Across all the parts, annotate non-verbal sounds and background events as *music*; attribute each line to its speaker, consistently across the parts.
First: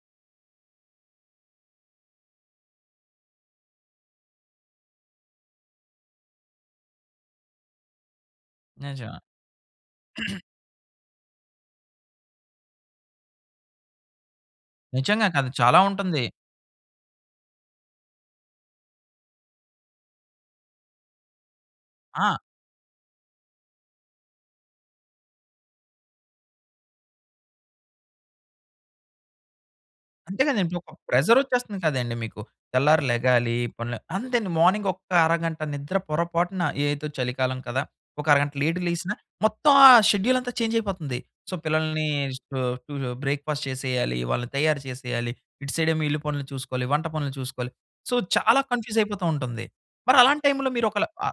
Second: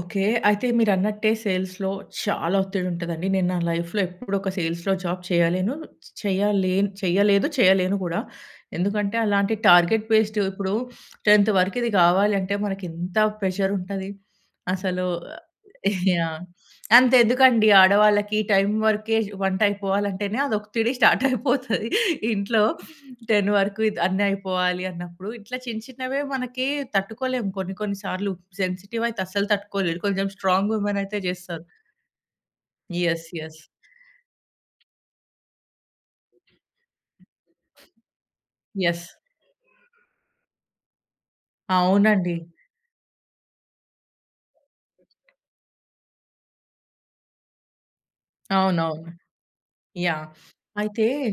Speaker 1: Okay. అయితే మీరన్నట్టే, సేల్స్‌లో చాలా ఒత్తిడుంటదండి, నేను నా లైఫ్‌లో ఎప్పుడొక సేల్స్‌లో జాబ్ చేయలెను చ్ చెయ్యాలేను చెయ్యలేదు, చెయ్యలేను గూడా. ఎందుకంటే,
Speaker 2: నిజమా?
Speaker 1: అలాంటి టార్గెట్
Speaker 2: *clears throat*
Speaker 1: బేస్డు ఇప్పుడు 10థ్ వరకిది గావాలంటే, మనకింత ప్రెషరుంటది, అసలు
Speaker 2: నిజంగా కాదు, చాలా
Speaker 1: ఆహ్, *giggles*
Speaker 2: ఉంటుంది.
Speaker 1: యాహ్! అంతెందుకండి, ఆడవాళ్ళకి ఈ టైం వరకే, జు వంటయిపోవాలంటేనే, అది ఒతిడి స్టార్టయిపోతది.
Speaker 2: ఆ!
Speaker 1: ఇంట్లో, 10 వరకు ఇది అన్ని అయిపోవాలి అన్నప్పుడు ఇట్లా చిన్న చిన్నవే మనకి తట్టుకోలేము, కొన్ని కొన్ని సార్లు సెన్సిటివయితే అస్సలు తట్టుకోలేరు, కొంచెం
Speaker 2: అంతే
Speaker 1: స్ట్రాంగ్
Speaker 2: గదండీ, ఒక
Speaker 1: వుమెనయితే జేస్తారు.
Speaker 2: ప్రెజరొచ్చేస్తుంది కదండీ మీకు, తెల్లారి
Speaker 1: యెస్.
Speaker 2: లెగాలి,
Speaker 1: యెస్.
Speaker 2: పనులు అంతే అండి మార్నింగొక్క అరగంట నిద్ర పొరపాటున ఏదో చలికాలం కదా! ఒక అరగంట లేట్‌గా
Speaker 1: యెస్.
Speaker 2: లేగిసినా, మొత్తం ఆ షెడ్యూలంతా చేంజయిపోతుంది. సో, పిల్లల్ని
Speaker 1: అవునండి.
Speaker 2: స్టు టుజొ బ్రేక్‌ఫాస్ట్ చేసేయాలి, వాళ్ళని తయారు చేసేయాలి. ఇటు సైడేమో ఇల్లు పనులు చూసుకోవాలి, వంట పనులు చూసుకోవాలి. సో, చాలా
Speaker 1: అవునవును.
Speaker 2: కన్‌ఫ్యూజయిపోతా ఉంటుంది. మరి
Speaker 1: యాహ్!
Speaker 2: అలాంటి టైంలో, మీరొకల
Speaker 1: అయితే,
Speaker 2: ఆ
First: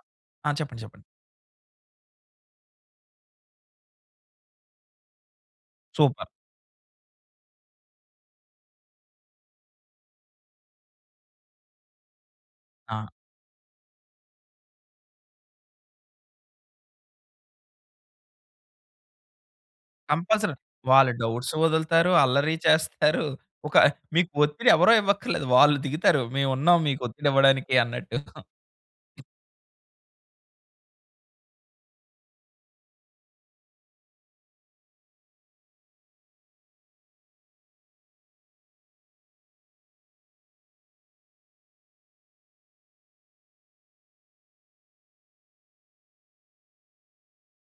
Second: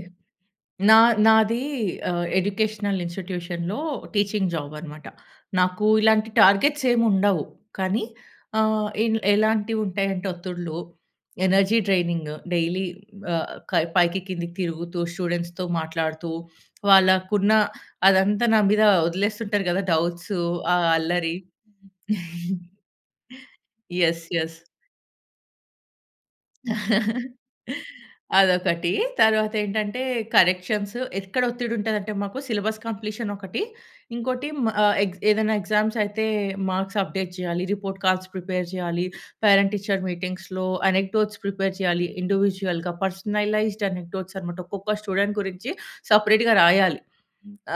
Speaker 2: ఆ! చెప్పండి.
Speaker 1: నా
Speaker 2: చెప్పండి.
Speaker 1: నాదీ ఆహ్, ఎడ్యుకేషనల్ ఇన్స్‌టిట్యూషన్‌లో టీచింగ్ జాబనమాట. నాకు
Speaker 2: సూపర్.
Speaker 1: ఇలాంటి టార్గెట్సేం ఉండవు, కానీ ఆహ్, ఇన్ ఎలాంటివుంటాయంటే ఒత్తిడులు, ఎనర్జీ ట్రైనింగు డైలీ
Speaker 2: ఆ!
Speaker 1: ఆహ్, కయ్ పైకి కిందకి తిరుగుతూ, స్టూడెంట్స్‌తో మాట్లాడుతూ, వాళ్ళకున్న అదంతా నా మీద ఒదిలేస్తుంటారు గదా డౌట్స్,
Speaker 2: కంపల్సరీ.
Speaker 1: ఆ
Speaker 2: వాళ్ళు
Speaker 1: అల్లరి.
Speaker 2: డౌట్స్ వదులుతారు, అల్లరి *giggles*
Speaker 1: *giggles*
Speaker 2: చేస్తారు. ఒక
Speaker 1: యెస్.
Speaker 2: మీకు
Speaker 1: యెస్.
Speaker 2: ఒత్తిడి ఎవరో ఇవ్వక్కర్లేదు, వాళ్ళు దిగుతారు, మేమున్నాం మీకు ఒత్తిడి
Speaker 1: *chuckles*
Speaker 2: ఇవ్వడానికి అన్నట్టు.
Speaker 1: అదొకటి,
Speaker 2: *giggles*
Speaker 1: తరువాతేంటంటే, కరెక్షన్స్ ఎక్కడ ఒత్తిడుంటదంటే మాకు, సిలబస్ కంప్లీషనొకటి, ఇంకోటి మ ఆహ్, ఎగ్ ఏదన్నా ఎగ్జామ్సయితే, మార్క్స్ అప్డేట్ జేయాలి, రిపోర్ట్ కార్డ్స్ ప్రిపేర్ జేయాలి, పేరెంట్ టీచర్ మీటింగ్స్‌లో అనెక్టోట్స్ ప్రిపేర్ చేయాలి. ఇండివిడ్యుయల్‌గా, పర్సనలైజ్డ్ అనెక్టోట్స్ అన్నమాట, ఒక్కొక్క స్టూడెంట్ గురించి, సపరేట్‌గా రాయాలి.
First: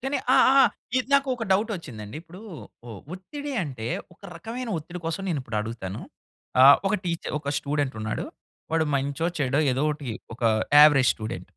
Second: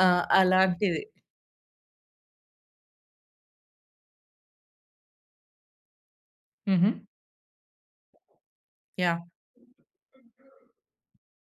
Speaker 1: ఆ!
Speaker 2: కానీ ఆ! ఆ!
Speaker 1: అలాంటిది.
Speaker 2: ఇది నాకొక డౌటొచ్చిందండి, ఇప్పుడూ ఒ ఒత్తిడి అంటే, ఒక రకమైన ఒత్తిడి కోసం నేనిప్పుడు అడుగుతాను. ఆహ్, ఒక
Speaker 1: హుహు.
Speaker 2: టీచ ఒక స్టూడెంటున్నాడు, వాడు
Speaker 1: యాహ్!
Speaker 2: మంచో, చెడో, ఏదో ఒకటి ఒకా యావరేజ్ స్టూడెంట్.